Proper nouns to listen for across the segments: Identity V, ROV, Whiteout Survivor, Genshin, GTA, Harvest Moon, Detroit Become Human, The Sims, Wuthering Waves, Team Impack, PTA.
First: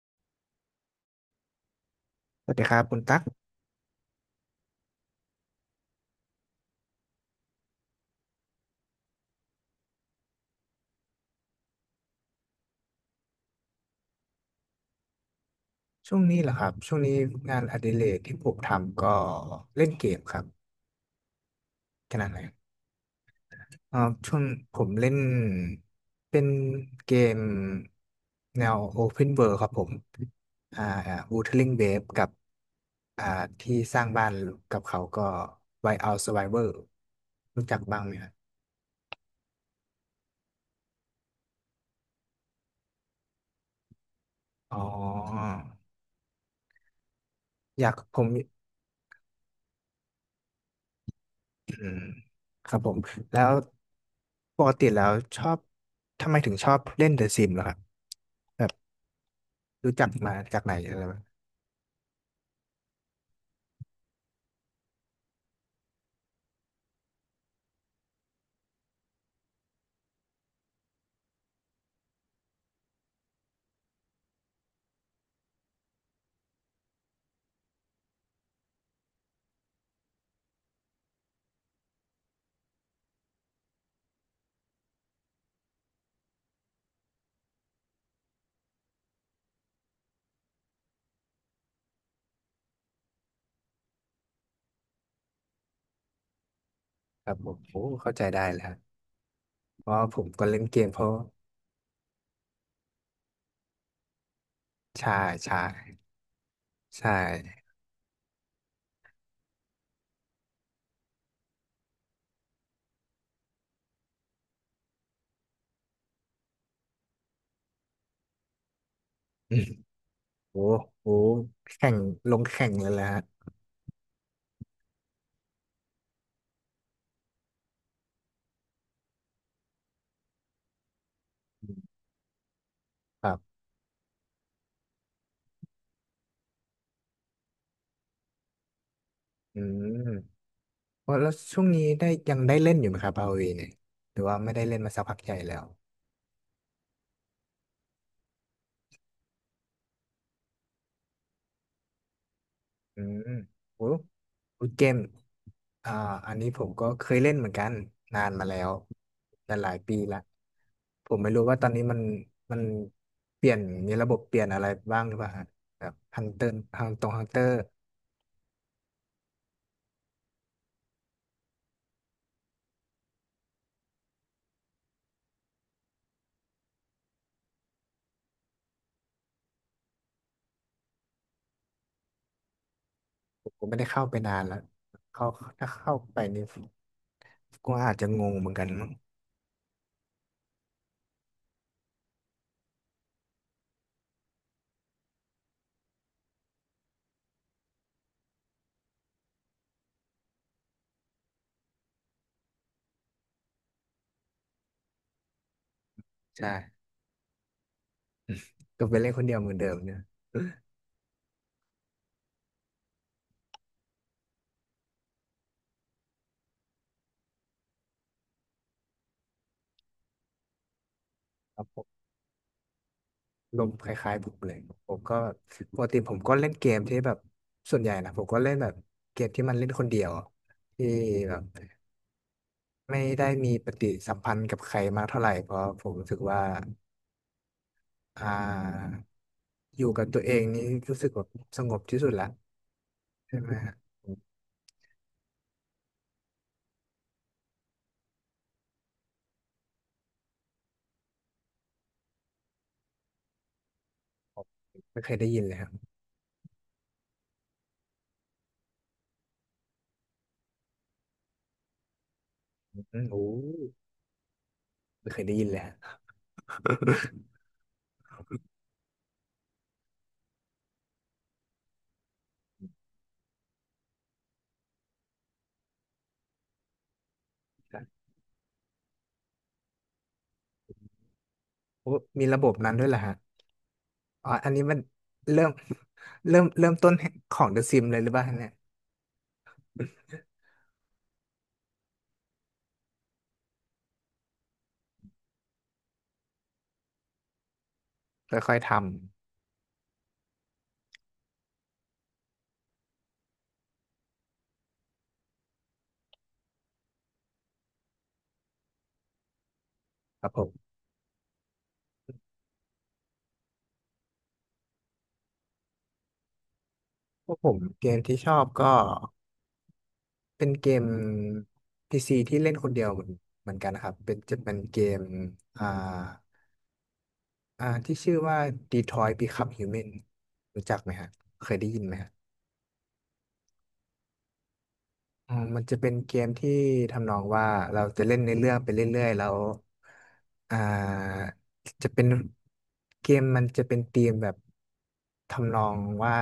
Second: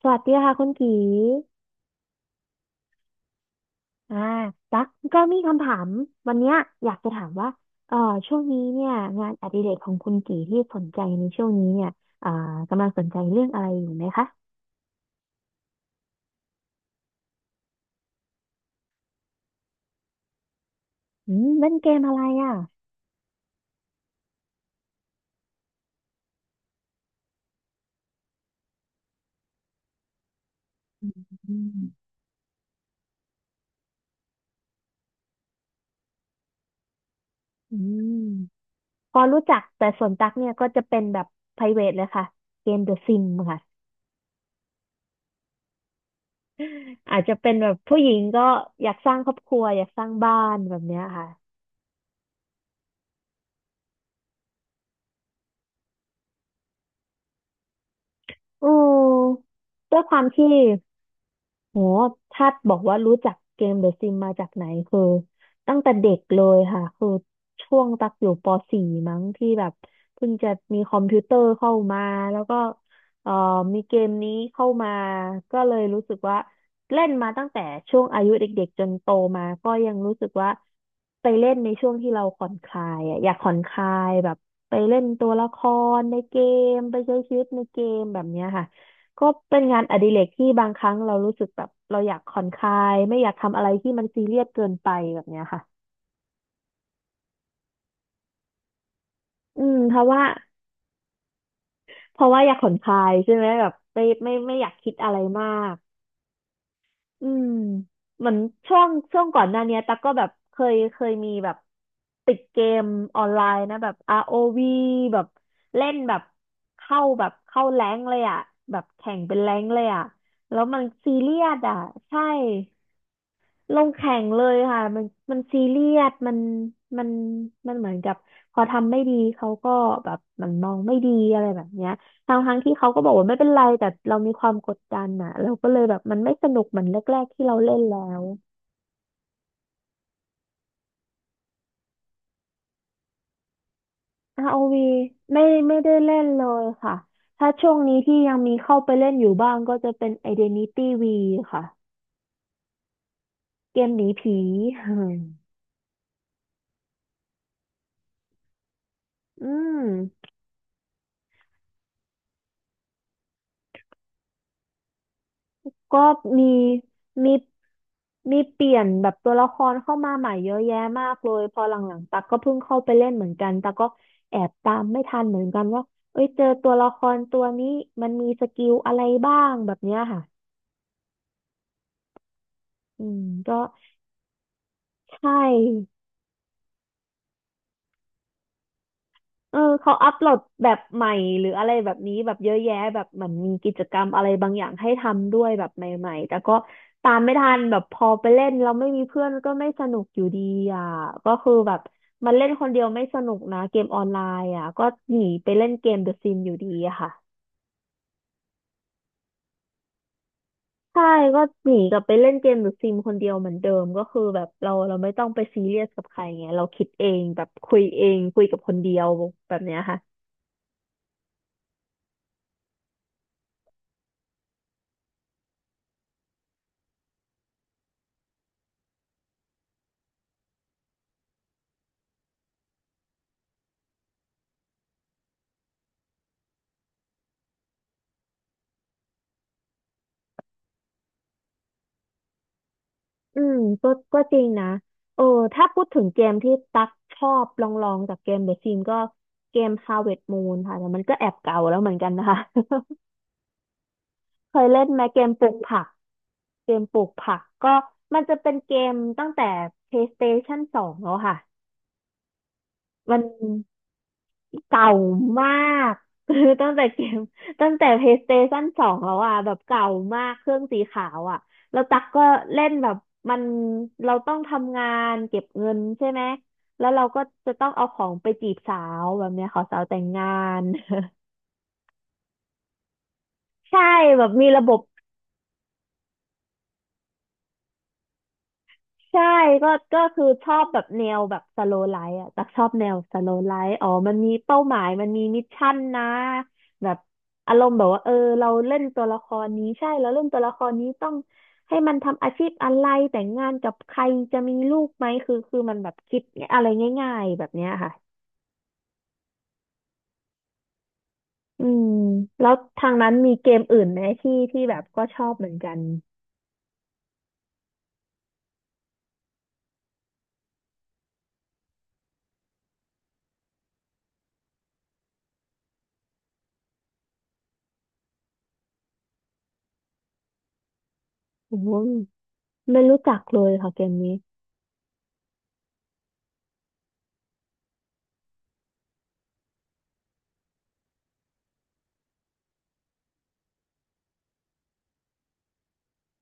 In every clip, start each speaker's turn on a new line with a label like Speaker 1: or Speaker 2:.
Speaker 1: สวัสดีค่ะคุณกี
Speaker 2: สวัสดีครับคุณตั๊ก
Speaker 1: อ่าตักก็มีคำถาม วันเนี้ยอยากจะถามว่าเอ่อช่วงนี้เนี่ยงานอดิเรกของคุณกีที่สนใจในช่วงนี้เนี่ยอ่ากำลังสนใจเรื่องอะไรอยู่ไหมคะ
Speaker 2: ช่วงนี้เหรอครับช่วงนี้งานอดิเรกที่ผมทำก็เล่นเกมครับ
Speaker 1: อืมเล่นเกมอะ
Speaker 2: ข
Speaker 1: ไร
Speaker 2: นาดไหน
Speaker 1: อ่ะ
Speaker 2: เอ่อช่วงผมเล่นเป็นเกมแนว Open World ครับผมอ่า
Speaker 1: อื
Speaker 2: Wuthering
Speaker 1: ม
Speaker 2: Waves กับอ่าที่สร้างบ้านกับเขาก็ Whiteout Survivor รู้
Speaker 1: อื
Speaker 2: จักบ้างไหมครั
Speaker 1: ม
Speaker 2: บ
Speaker 1: พอรู้จักแต่ส่วนตักเนี่ยก็จะเป็นแบบ private เลยค่ะเกม The Sim ค่ะ
Speaker 2: อ๋อ
Speaker 1: อาจจะเป็นแบบ
Speaker 2: อยาก
Speaker 1: ผู้ห
Speaker 2: ผ
Speaker 1: ญิง
Speaker 2: ม
Speaker 1: ก็อยากสร้างครอบครัวอยากสร้างบ้านแบบเนี้ยค่ะ
Speaker 2: อืมครับผมแล้วปกติแล้วชอบทำไมถึงชอบเล่นเดอะซิมเหรอครับ แบ
Speaker 1: อื
Speaker 2: บ
Speaker 1: ม
Speaker 2: รู้
Speaker 1: ด้วย
Speaker 2: จั
Speaker 1: ค
Speaker 2: ก
Speaker 1: วาม
Speaker 2: มา
Speaker 1: ที่
Speaker 2: จากไหนอะไรแบบ
Speaker 1: โหถ้าบอกว่ารู้จักเกมเดอะซิมมาจากไหนคือตั้งแต่เด็กเลยค่ะคือช่วงตักอยู่ป .4 มั้งที่แบบเพิ่งจะมีคอมพิวเตอร์เข้ามาแล้วก็เอ่อมีเกมนี้เข้ามาก็เลยรู้สึกว่าเล่นมาตั้งแต่ช่วงอายุเด็กๆจนโตมาก็ยังรู้สึกว่าไปเล่นในช่วงที่เราผ่อนคลายอะอยากผ่อนคลายแบบไปเล่นตัวละครในเกมไปใช้ชีวิตในเกมแบบเนี้ยค่ะ ก็เป็นงานอดิเรกที่บางครั้งเรารู้สึกแบบเราอยากผ่อนคลายไม่อยากทำอะไรที่มันซีเรียสเกินไปแบบเนี้ยค่ะ
Speaker 2: ครับผมโอ้เข้าใจได้แล้ว
Speaker 1: อืม
Speaker 2: เพ
Speaker 1: เพ
Speaker 2: ราะ
Speaker 1: ราะ
Speaker 2: ผ
Speaker 1: ว่า
Speaker 2: มก็เล่นเกมเพราะ
Speaker 1: เพราะว่าอยากผ่อนคลายใช่ไหมแบบไม่อยากคิดอะ
Speaker 2: ใช่
Speaker 1: ไรมา
Speaker 2: ใช่
Speaker 1: ก
Speaker 2: ใช่
Speaker 1: อืมเหมือนช่วงก่อนหน้าเนี้ยตั๊กก็แบบเคยมีแบบติดเกมออนไลน์นะแบบ ROV แบบเล่นแบบเข้าแรงค์เลยอ่ะแบบแข่งเป็นแร
Speaker 2: อื
Speaker 1: ง
Speaker 2: ม
Speaker 1: ค์เลยอ่ะแล้
Speaker 2: โอ้
Speaker 1: วมัน
Speaker 2: โห
Speaker 1: ซีเรียสอ่ะ
Speaker 2: แข่ง
Speaker 1: ใช่
Speaker 2: ลงแข่งเลยแหละฮะ
Speaker 1: ลงแข่งเลยค่ะมันซีเรียสมันมันเหมือนกับพอทำไม่ดีเขาก็แบบเหมันมองไม่ดีอะไรแบ
Speaker 2: อื
Speaker 1: บเนี้ย
Speaker 2: ม
Speaker 1: ทางทั้งที่เขาก็บอก
Speaker 2: ค
Speaker 1: ว่า
Speaker 2: รั
Speaker 1: ไม่เป็น
Speaker 2: บ
Speaker 1: ไรแต่เรามีความกดดันอ่ะเราก็เลยแบบมันไม่สนุกเหมือนแรกๆที่เราเล่นแล้ว
Speaker 2: อืมว่าแล้วช่วงนี้ได้ยังได้เล่นอยู่ไหมครับพาเวเนี่ยหรือว่า
Speaker 1: r
Speaker 2: ไม่ได้เล่น
Speaker 1: วี
Speaker 2: มาสักพักใหญ่
Speaker 1: ไม่
Speaker 2: แล้ว
Speaker 1: ไม่ได้เล่นเลยค่ะถ้าช่วงนี้ที่ยังมีเข้าไปเล่นอยู่บ้างก็จะเป็น Identity V ค่ะ
Speaker 2: อืม
Speaker 1: เก
Speaker 2: โอ้
Speaker 1: มหนีผี
Speaker 2: วูด เกมอ่าอันนี้ผมก็เคยเล่นเหมือนกันนานมาแล้ว
Speaker 1: อื
Speaker 2: แต่หลายปีละ
Speaker 1: ม
Speaker 2: ผมไม่รู้ว่าตอนนี้มันมันเปลี่ยน มีระบบเปลี่ยนอะไรบ้างหรือเปล่าฮะแบบ
Speaker 1: ก็
Speaker 2: ฮันเต
Speaker 1: มี
Speaker 2: อร์ทางตรงฮัน
Speaker 1: มี
Speaker 2: เตอร์
Speaker 1: มีเปลี่ยนแบบตัวละครเข้ามาใหม่เยอะแยะมากเลยพอหลังๆตักก็เพิ่งเข้าไปเล่นเหมือนกันตักก็แอบตามไม่ทันเหมือนกันว่าเอ้ยเจอตัวละครตัวนี้มันมีสกิลอะไรบ้างแบบเนี้ยค่ะอืม
Speaker 2: ผ
Speaker 1: ก็
Speaker 2: มก็ไม่ได้เข้าไปนานแล้วเข้า
Speaker 1: ใช่
Speaker 2: ถ้าเข้าไปนี่ก็อาจจะงงเหมือนกันมั้ง
Speaker 1: เออเขาอัปโหลดแบบใหม่หรืออะไรแบบนี้แบบเยอะแยะแบบเหมือนมีกิจกรรมอะไรบางอย่างให้ทำด้วยแบบใหม่ๆแต่ก็ตามไม่ทันแบบพอไปเล่นเราไม่มีเพื่อนก็ไม่สนุกอยู่ดีอ่ะก็คือแบบมันเล่นคนเดียวไม่สนุกนะเกมออนไลน์อ่ะก็หนีไปเล่นเกมเดอะซิม
Speaker 2: ใช่
Speaker 1: อยู่ดีอะค่ะ
Speaker 2: ก็ไปเล่นคนเดียวเหมือนเดิมเนี่ย
Speaker 1: ใช่ก็หนีกลับไปเล่นเกมหรือซิมคนเดียวเหมือนเดิมก็คือแบบเราไม่ต้องไปซีเรียสกับใครไงเราคิดเองแบบคุยเองคุยกับคนเดียวแบบเนี้ยค่ะ
Speaker 2: ครับผม ลมณ์คล้ายๆผมเลยผมก็ปกติผมก็เล่นเกมที่แบบส่วนใหญ่นะผมก็เล่นแบบเกมที่มันเล่นคนเดียวที่แบบไม่ได้มีปฏิสัมพันธ์กับใครมากเท่าไหร่เพราะผมรู้สึกว่าอ่าอยู่กับตัวเองนี่รู้สึกแบบสงบที่สุดละใช่
Speaker 1: อื
Speaker 2: ไหม
Speaker 1: ม
Speaker 2: ฮะ
Speaker 1: ก็
Speaker 2: ผ
Speaker 1: ก็
Speaker 2: ม
Speaker 1: จริงนะเออถ้าพูดถึงเกมที่ตักชอบลองจากเกมเดอะซิมก็เกม Harvest Moon ค่ะแต่มันก็แอบเก่าแล้วเหมือนกันนะคะ
Speaker 2: ผม
Speaker 1: เคยเล่นไหม
Speaker 2: ไม่เคย
Speaker 1: เก
Speaker 2: ได้
Speaker 1: ม
Speaker 2: ยิ
Speaker 1: ป
Speaker 2: น
Speaker 1: ลู
Speaker 2: เล
Speaker 1: ก
Speaker 2: ยครับ
Speaker 1: ผักเกมปลูกผักก็มันจะเป็นเกมตั้งแต่ PlayStation 2แล้วค่ะ
Speaker 2: อืม
Speaker 1: มัน
Speaker 2: โอ้
Speaker 1: เก่า
Speaker 2: ไม่เคยได้ยิ
Speaker 1: มา
Speaker 2: นเลยฮะ
Speaker 1: ก คือตั้งแต่เกมตั้งแต่ PlayStation 2แล้วอ่ะแบบเก่ามากเครื่องสีขาวอ่ะแล้วตั๊กก็เล่นแบบมันเราต้องทำงานเก็บเงินใช่ไหมแล้วเราก็จะต้องเอาของไปจีบสาวแบบเนี้ยขอสาวแต่งงาน
Speaker 2: โอ้มีระบบนั้นด้วยเหรอฮะ
Speaker 1: ใช่แบ
Speaker 2: อ๋
Speaker 1: บ
Speaker 2: อ
Speaker 1: มี
Speaker 2: อัน
Speaker 1: ระ
Speaker 2: นี้
Speaker 1: บ
Speaker 2: มัน
Speaker 1: บ
Speaker 2: เริ่มเริ่มต้นของ The Sims เลยหรือเปล่าเนี่ย
Speaker 1: ใช่ก็ก็คือชอบแบบแนวแบบสโลไลฟ์อ่ะตักชอบแนวสโลไลฟ์อ๋อมันมีเป้าหมายมันมีมิชชั่นนะแบบอารมณ์แบบว่าเออเรา
Speaker 2: ค่อยๆท
Speaker 1: เล่นตัวละครนี้ใช่เราเล่นตัวละครนี้ต้องให้มันทำอาชีพอะไรแต่งงานกับใครจะมีลูกไหมคือมันแบบคิดอะไรง่ายๆแบบเนี้ยค่ะ
Speaker 2: ำครับผม
Speaker 1: อืมแล้วทางนั้นมีเกมอื่นไหมที่แบบก็ชอบเหมือนกัน
Speaker 2: พวกผมเกมที่ชอบก็เป็นเกม PC ที่เล่นคนเดียวเหมือนเหมือนกันนะครับเป็นจะเป็นเกมอ่าอ่าที่ชื่อว่า Detroit Become Human รู้จักไหมฮะเคย
Speaker 1: โอ้
Speaker 2: ได้
Speaker 1: โห
Speaker 2: ยินไหม
Speaker 1: ไม่รู้จักเลยค่ะเกมนี้
Speaker 2: อ๋อมันจะเป็นเกมที่ทำนองว่าเราจะเล่นในเรื่องไปเรื่อยๆแล้วอ่าจะเป็นเกมมันจะเป็นธีมแบบทำนองว่า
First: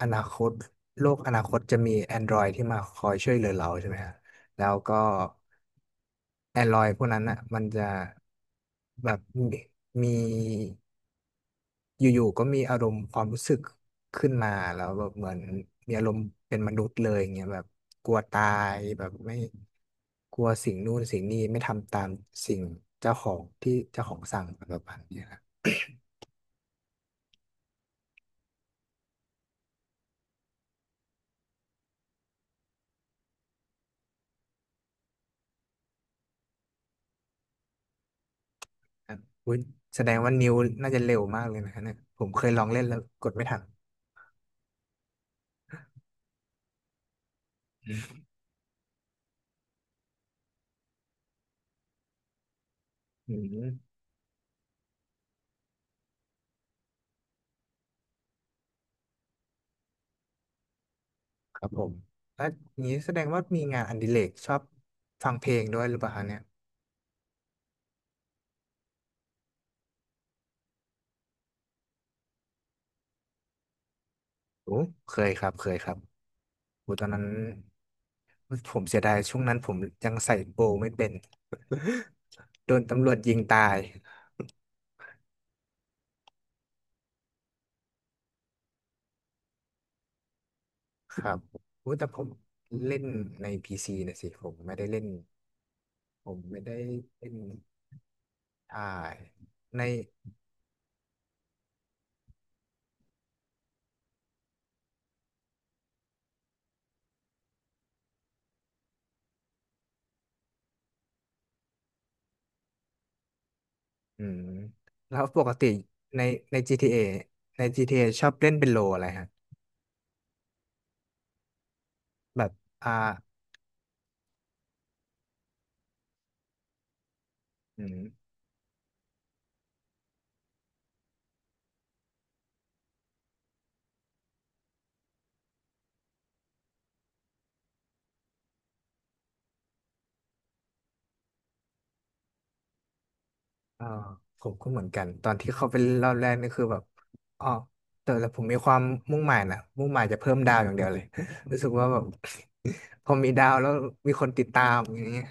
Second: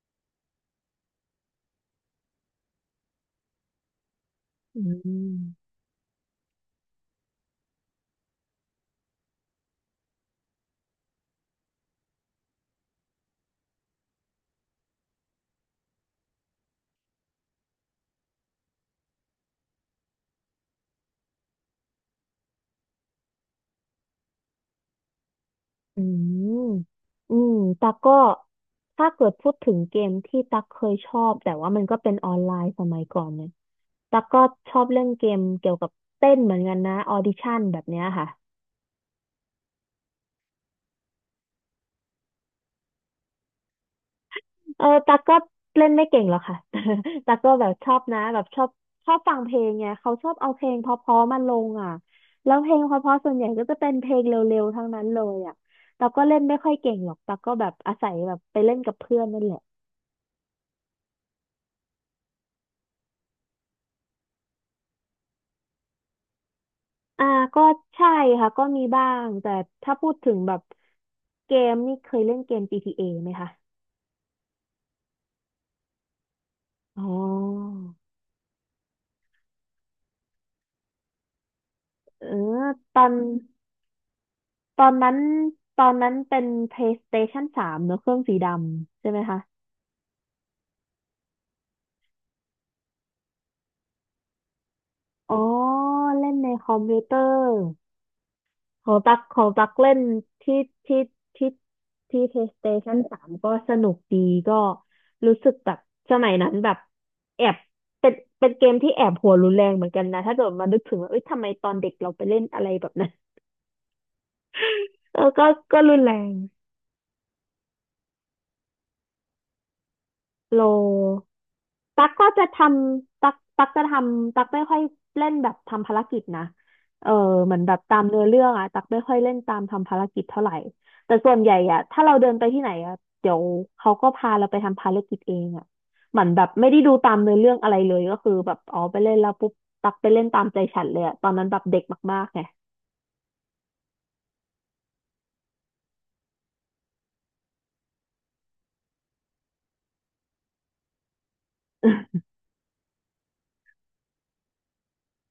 Speaker 2: อนาคตโลกอนาคตจะมี Android ที่มาคอยช่วยเหลือเราใช่ไหมฮะแล้ว
Speaker 1: อื
Speaker 2: ก็
Speaker 1: ม
Speaker 2: Android พวกนั้นอ่ะมันจะแบบมี อยู่ๆก็มีอารมณ์ความรู้สึกขึ้นมาแล้วแบบเหมือนมีอารมณ์เป็นมนุษย์เลยอย่างเงี้ยแบบกลัวตายแบบไม่กลัวสิ่งนู่นสิ่งนี้ไม่ทำตามสิ่งเจ้าของที่เจ้าของสั่งอะไรประมาณเนี้ยนะ
Speaker 1: อืมอืมตักก็ถ้าเกิดพูดถึงเกมที่ตักเคยชอบแต่ว่ามันก็เป็นออนไลน์สมัยก่อนเนี่ยตักก็ชอบเล่นเกมเกี่ยวกับเต้นเหมือนกันนะออดิชั่นแบบเนี้ยค่ะ
Speaker 2: ครับอุ๊ยแสดงว่านิ้วน่าจะเร็วมากเลยนะเนี่ยผมเคยลองเล่นแล้วกดไม่ทัน
Speaker 1: เออตักก็เล่นไม่เก่งหรอกค่ะ ตักก็แบบชอบนะแบบชอบฟังเพลงไงเขาชอบเอาเพลงเพราะๆมาลงอ่ะแล้วเพลงเพราะๆส่ว
Speaker 2: อื
Speaker 1: นใหญ่ก็จะเป็น
Speaker 2: ม
Speaker 1: เพลงเร็วๆทั้งนั้นเลยอ่ะตักก็เล่นไม่ค่อยเก่งหรอกตักก็แบบอาศัยแบบไปเล่นกับเพื่อนนั่นแหละ
Speaker 2: ครับผมแล้วอย่างนี้แสดงว่ามีงานอดิเรกชอบฟังเพลงด้วยหรือเปล่าคะเนี่ย
Speaker 1: อ่าก็ใช่ค่ะก็มีบ้างแต่ถ้าพูดถึงแบบเกมนี่เคยเล่นเกม PTA ไหมคะ
Speaker 2: โอ้เคยครับเคยครับโอ้
Speaker 1: อ๋
Speaker 2: ตอนนั้น
Speaker 1: อ
Speaker 2: ผมเสียดายช่วงนั้นผมยังใส่โบว์ไม่เป็น
Speaker 1: เออ
Speaker 2: โดน
Speaker 1: ตอ
Speaker 2: ตำร
Speaker 1: น
Speaker 2: วจยิงตาย
Speaker 1: ตอนนั้นตอนนั้นเป็น PlayStation 3เนอะเครื่องสีดำใช่ไหมคะ
Speaker 2: ครับโอ้แต่ผมเล่นในพีซีนะสิผมไม่ได้เล่น
Speaker 1: อ๋อ
Speaker 2: ผ
Speaker 1: เล่น
Speaker 2: ม
Speaker 1: ใน
Speaker 2: ไม่
Speaker 1: คอ
Speaker 2: ได้
Speaker 1: มพิวเตอ
Speaker 2: เล่น
Speaker 1: ร์
Speaker 2: อ่า
Speaker 1: ของตักของตัก
Speaker 2: ใน
Speaker 1: เล่นที่ที่ที่ที่ PlayStation 3ก็สนุกดีก็รู้สึกแบบสมัยนั้นแบบแอบเป็นเป็นเกมที่แอบหัวรุนแรงเหมือนกันนะถ้าเกิดมานึกถึงว่าเอ้ยทำไมตอนเด็กเราไปเล่นอะไรแบบนั้น
Speaker 2: อืม
Speaker 1: เอ
Speaker 2: แล้ว
Speaker 1: อ
Speaker 2: ป
Speaker 1: ก็
Speaker 2: กติ
Speaker 1: ก็รุนแร
Speaker 2: ใน
Speaker 1: ง
Speaker 2: GTA ในจีทีเอชอบเล่นเป็นโลอะไรฮะ
Speaker 1: โล ตักก็
Speaker 2: แบ
Speaker 1: จะ
Speaker 2: บ
Speaker 1: ท
Speaker 2: อ่า
Speaker 1: ำตักตักจะทำตักไม่ค่อยเล่นแบบทำภารกิจนะเออเหมือนแบบ
Speaker 2: อื
Speaker 1: ตา
Speaker 2: ม
Speaker 1: มเนื้อเรื่องอะตักไม่ค่อยเล่นตามทำภารกิจเท่าไหร่แต่ส่วนใหญ่อะถ้าเราเดินไปที่ไหนอะเดี๋ยวเขาก็พาเราไปทำภารกิจเองอะเหมือนแบบไม่ได้ดูตามเนื้อเรื่องอะไรเลยก็คือแบบอ๋อไปเล่นแล้วปุ๊บตักไปเล่นตามใจฉันเลยอะตอนนั้นแบบเด็กมากๆไง
Speaker 2: อ่าผมก็เหมือนกันตอนที่เข้าไปเล่นรอบแรกนี่คือแบบอ๋อแต่แต่ผมมีความมุ่งหมายนะมุ่งหมายจะเพิ่มดาวอย่างเดียวเลย รู้สึกว่าแบบ พอมีดาวแล้วมีคนติดตามอย่างเงี้ย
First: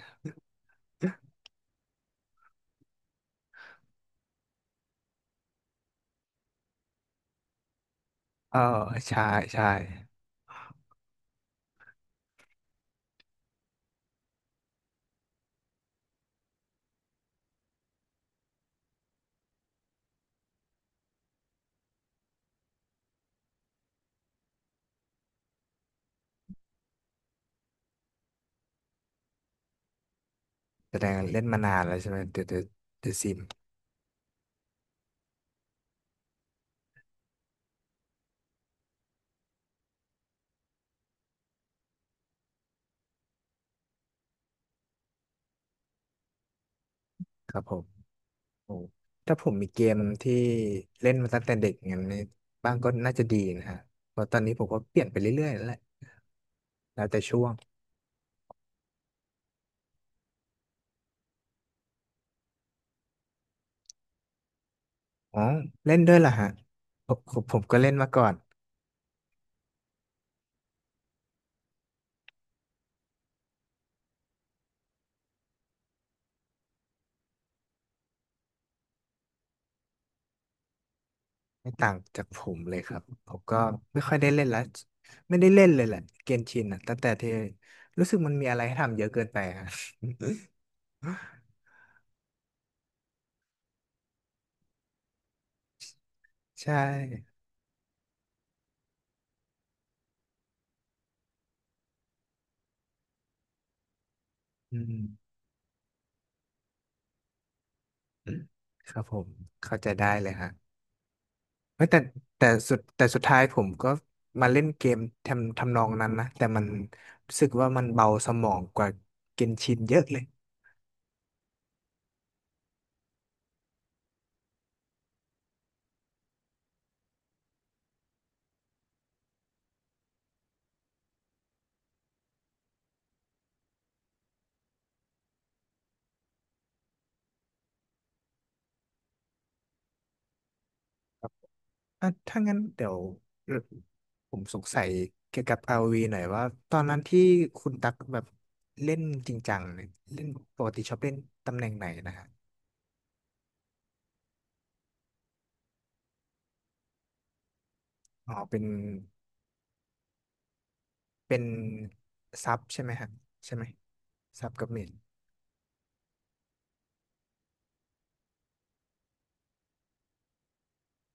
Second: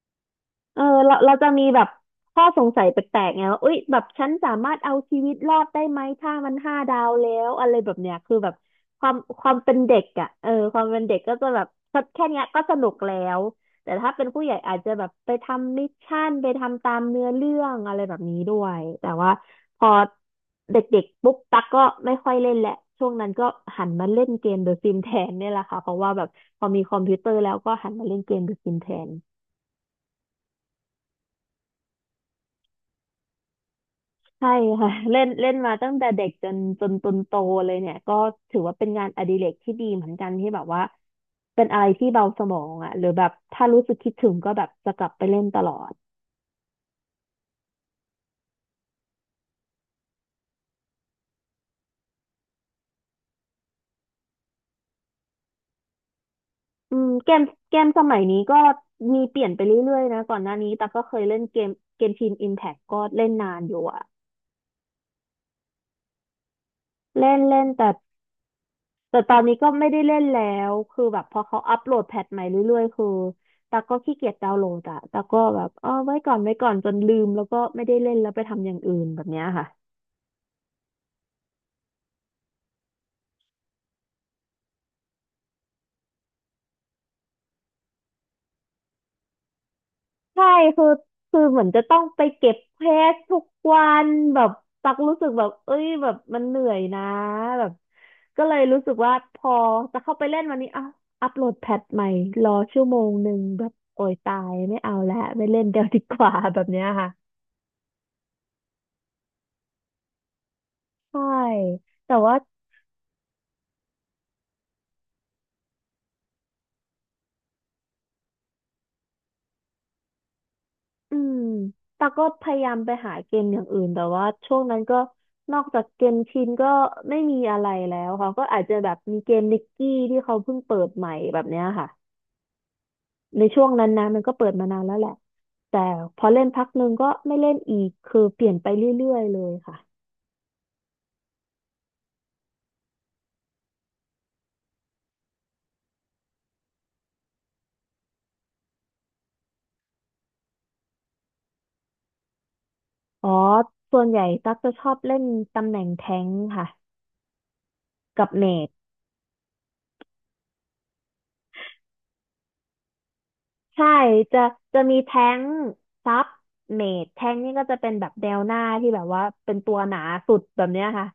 Speaker 1: เออเราเราจะมีแบบข้อสงสัยแปลกๆไงว่าเอ้ยแบบฉันสามารถเอาชีวิตรอดได้ไหมถ้ามันห้าดาวแล้วอะไรแบบเนี้ยคือแบบ
Speaker 2: เออ
Speaker 1: ความ
Speaker 2: ใช่
Speaker 1: ความ
Speaker 2: ใช่
Speaker 1: เป็นเด็กอ่ะเออความเป็นเด็กก็จะแบบแค่เนี้ยก็สนุกแล้วแต่ถ้าเป็นผู้ใหญ่อาจจะแบบไปทำมิชชั่นไปทำตามเนื้อเรื่องอะไรแบบนี้ด้วยแต่ว่าพอเด็กๆปุ๊บตักก็ไม่ค่อยเล่นแหละช่วงนั้นก็หันมาเล่นเกมเดอะซิมแทนเนี่ยแหละค่ะเพราะว่าแบบพอมีคอมพิวเตอร์แล้วก็หันมาเล่นเกมเดอะซิมแทน
Speaker 2: แสดงเล่นมานานแล้วใช่ไหมเดอะซิม
Speaker 1: ใช่ค่ะ เล่นเล่นมาตั้งแต่เด็กจนจนจนโตเลยเนี่ยก็ถือว่าเป็นงานอดิเรกที่ดีเหมือนกันที่แบบว่าเป็นอะไรที่เบาสมองอ่ะหรือแบบถ้ารู้สึกคิดถึงก็แบบจะกลับไปเล่นตลอด
Speaker 2: ครับผมโอ้ถ้าผมมีเกมที่เล่นมาตั้งแต่เด็กอย่างนี้บ้างก็น่าจะดีนะฮะเพราะตอนนี้ผมก็เปลี่ยนไปเรื่อยๆแล้วแหละ
Speaker 1: อื
Speaker 2: แล้ว
Speaker 1: ม
Speaker 2: แต่
Speaker 1: เก
Speaker 2: ช่
Speaker 1: ม
Speaker 2: วง
Speaker 1: เกมสมัยนี้ก็มีเปลี่ยนไปเรื่อยๆนะก่อนหน้านี้แต่ก็เคยเล่นเกมเกมทีมอิมแพคก็เล่นนานอยู่อ่ะ
Speaker 2: อ๋อเล่นด้วยเหรอฮะผมผ
Speaker 1: เล่น
Speaker 2: มผ
Speaker 1: เล่
Speaker 2: ม
Speaker 1: น
Speaker 2: ก็
Speaker 1: แต่
Speaker 2: เล่นมาก่อน
Speaker 1: แต่ตอนนี้ก็ไม่ได้เล่นแล้วคือแบบพอเขาอัปโหลดแพทใหม่เรื่อยๆคือตาก็ขี้เกียจดาวน์โหลดอะตากก็แบบเออไว้ก่อนไว้ก่อนจนลืมแล้วก็ไม่ได้เล่นแล้วไปทำอย่างอื่นแบบเนี้ยค่ะ
Speaker 2: ไม่ต่างจากผมเลยครับผมก็ไม่ค่อยได้เล่นแล้วไม่ได้เล่นเลยแหละเกนชินอ่ะตั้งแต่ที่รู้สึกมันมีอะไรให้ทำเยอะเกินไปฮะ
Speaker 1: ใช่คือคือเหมือนจะต้องไปเก็บเพจทุกวันแบบตักรู้สึกแบบเอ้ยแบบมันเห นื่อ
Speaker 2: ใช่
Speaker 1: ยนะแบบก็เลยรู้สึกว่าพอจะเข้าไปเล่นวันนี้อ่ะอัปโหลดแพทใหม่รอชั่วโมงหนึ่งแบบโอยตายไม่
Speaker 2: อื
Speaker 1: เอา
Speaker 2: ม
Speaker 1: แล้วไม่เล่น เดี๋ยวดีกว่าแบบเนี้ยค่ะ
Speaker 2: อืมครับผมเข้าใจได้เลยฮะ
Speaker 1: ใช่
Speaker 2: เฮ้ยแต่
Speaker 1: แต่ว่า
Speaker 2: แต่สุดท้ายผมก็มาเล่นเกมทำนองนั้นนะแต่มันรู้สึกว่ามันเบาสมองกว่าเกนชินเยอะเลย
Speaker 1: อืมแต่ก็พยายามไปหาเกมอย่างอื่นแต่ว่าช่วงนั้นก็นอกจากเกมชินก็ไม่มีอะไรแล้วค่ะก็อาจจะแบบมีเกมนิกกี้ที่เขาเพิ่งเปิดใหม่แบบเนี้ยค่ะในช่วงนั้นนะมันก็เปิดมานานแล้วแหละแต่พอเล่นพักหนึ่งก็ไม่เล่นอีกคือเปลี่ยนไปเรื่อยๆเลยค่ะ
Speaker 2: ครับอ่ะถ้างั้นเดี๋ยวผมสงสัยเกี่ยวกับ ROV หน่อยว่าตอนนั้นที่คุณตักแบบเล่นจริงจังเนี่ยเล่นปกติชอบเล่นตำแหน่งไหนนะฮะ
Speaker 1: อ๋อส่วนใหญ่ตั๊กจะชอบเล่นตำแหน่งแทงค์ค่ะกับ
Speaker 2: อ๋อ
Speaker 1: เม
Speaker 2: เป็น
Speaker 1: จ
Speaker 2: เป็นซับใช่ไหมฮะใช่ไหม
Speaker 1: ใช่จะ
Speaker 2: ซับกับ
Speaker 1: จะ
Speaker 2: เมจ
Speaker 1: มีแท้งซับเมดแท้งนี่ก็จะเป็นแบบแนวหน้าที่แบบว่าเป็นตัวหนาสุดแบบเนี้ยค่ะ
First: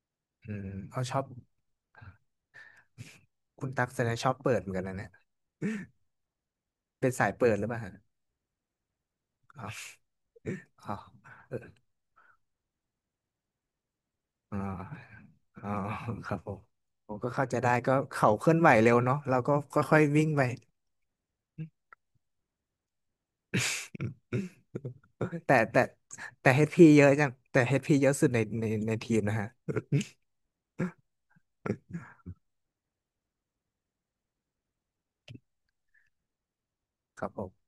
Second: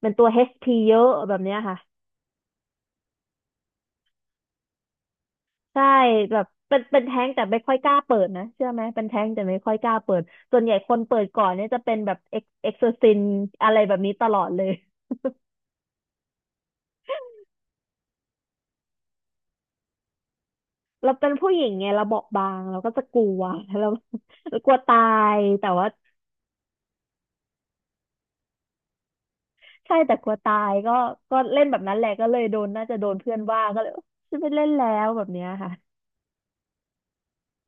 Speaker 1: เป็นตัว
Speaker 2: อืม
Speaker 1: HP เย
Speaker 2: เอา
Speaker 1: อะ
Speaker 2: ชอบ
Speaker 1: แบบเนี้ยค่ะ
Speaker 2: คุณตั๊กแสดงชอบเปิดเหมือนกันนะเนี่ย
Speaker 1: ใช่แบบเป็นเป็น
Speaker 2: เป็น
Speaker 1: แท้
Speaker 2: สา
Speaker 1: ง
Speaker 2: ย
Speaker 1: แต่
Speaker 2: เปิด
Speaker 1: ไม่
Speaker 2: หรือ
Speaker 1: ค่อ
Speaker 2: เป
Speaker 1: ย
Speaker 2: ล่า
Speaker 1: ก
Speaker 2: ฮะ
Speaker 1: ล้าเปิดนะเชื่อไหมเป็นแท้งแต่ไม่
Speaker 2: อ๋
Speaker 1: ค่อยก
Speaker 2: อ
Speaker 1: ล้าเปิดส่วนใหญ่ค
Speaker 2: อ๋อ
Speaker 1: นเปิดก่อน
Speaker 2: เอ
Speaker 1: เนี่ย
Speaker 2: อ
Speaker 1: จะเป็นแบบเอ็กเอ็กซ์ซินอะไรแบบนี้ตลอด
Speaker 2: อ๋
Speaker 1: เลย
Speaker 2: ออ๋อครับผมผมก็เข้าใจได้ก็เขาเคลื่อนไหวเร็วเนาะเราก็ค่อยๆวิ่งไป
Speaker 1: เราเป็นผู้หญิงไงเราเบาะบางเราก็จะกลัว เราเรากลัวตาย
Speaker 2: แต่
Speaker 1: แต่
Speaker 2: แต่
Speaker 1: ว่า
Speaker 2: แต่เฮดพีเยอะจังแต่เฮดพีเยอะสุดในในทีมนะฮะ
Speaker 1: ใช่แต่กลัวตายก็ก็เล่นแบบนั้นแหละก็เลยโดนน่าจะโดนเพื่อนว่าก็เลยฉันไม่เล่นแล้วแบบเนี้ยค่ะ
Speaker 2: ครับผม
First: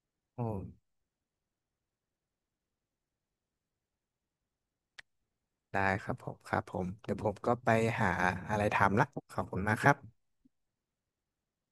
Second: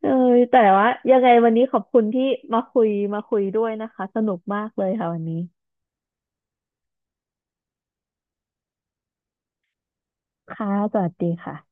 Speaker 1: เออ
Speaker 2: โอ้
Speaker 1: แต่ว่ายังไงวันนี้ขอบคุณที่มาคุยมาคุยด้วยนะคะสนุกมากเลยค่ะวันนี้
Speaker 2: ได้ครับผมครับผมเดี๋ยวผมก็ไปหาอะไรทำละขอบคุณมากครับ
Speaker 1: ค่ะสวัสดีค่ะ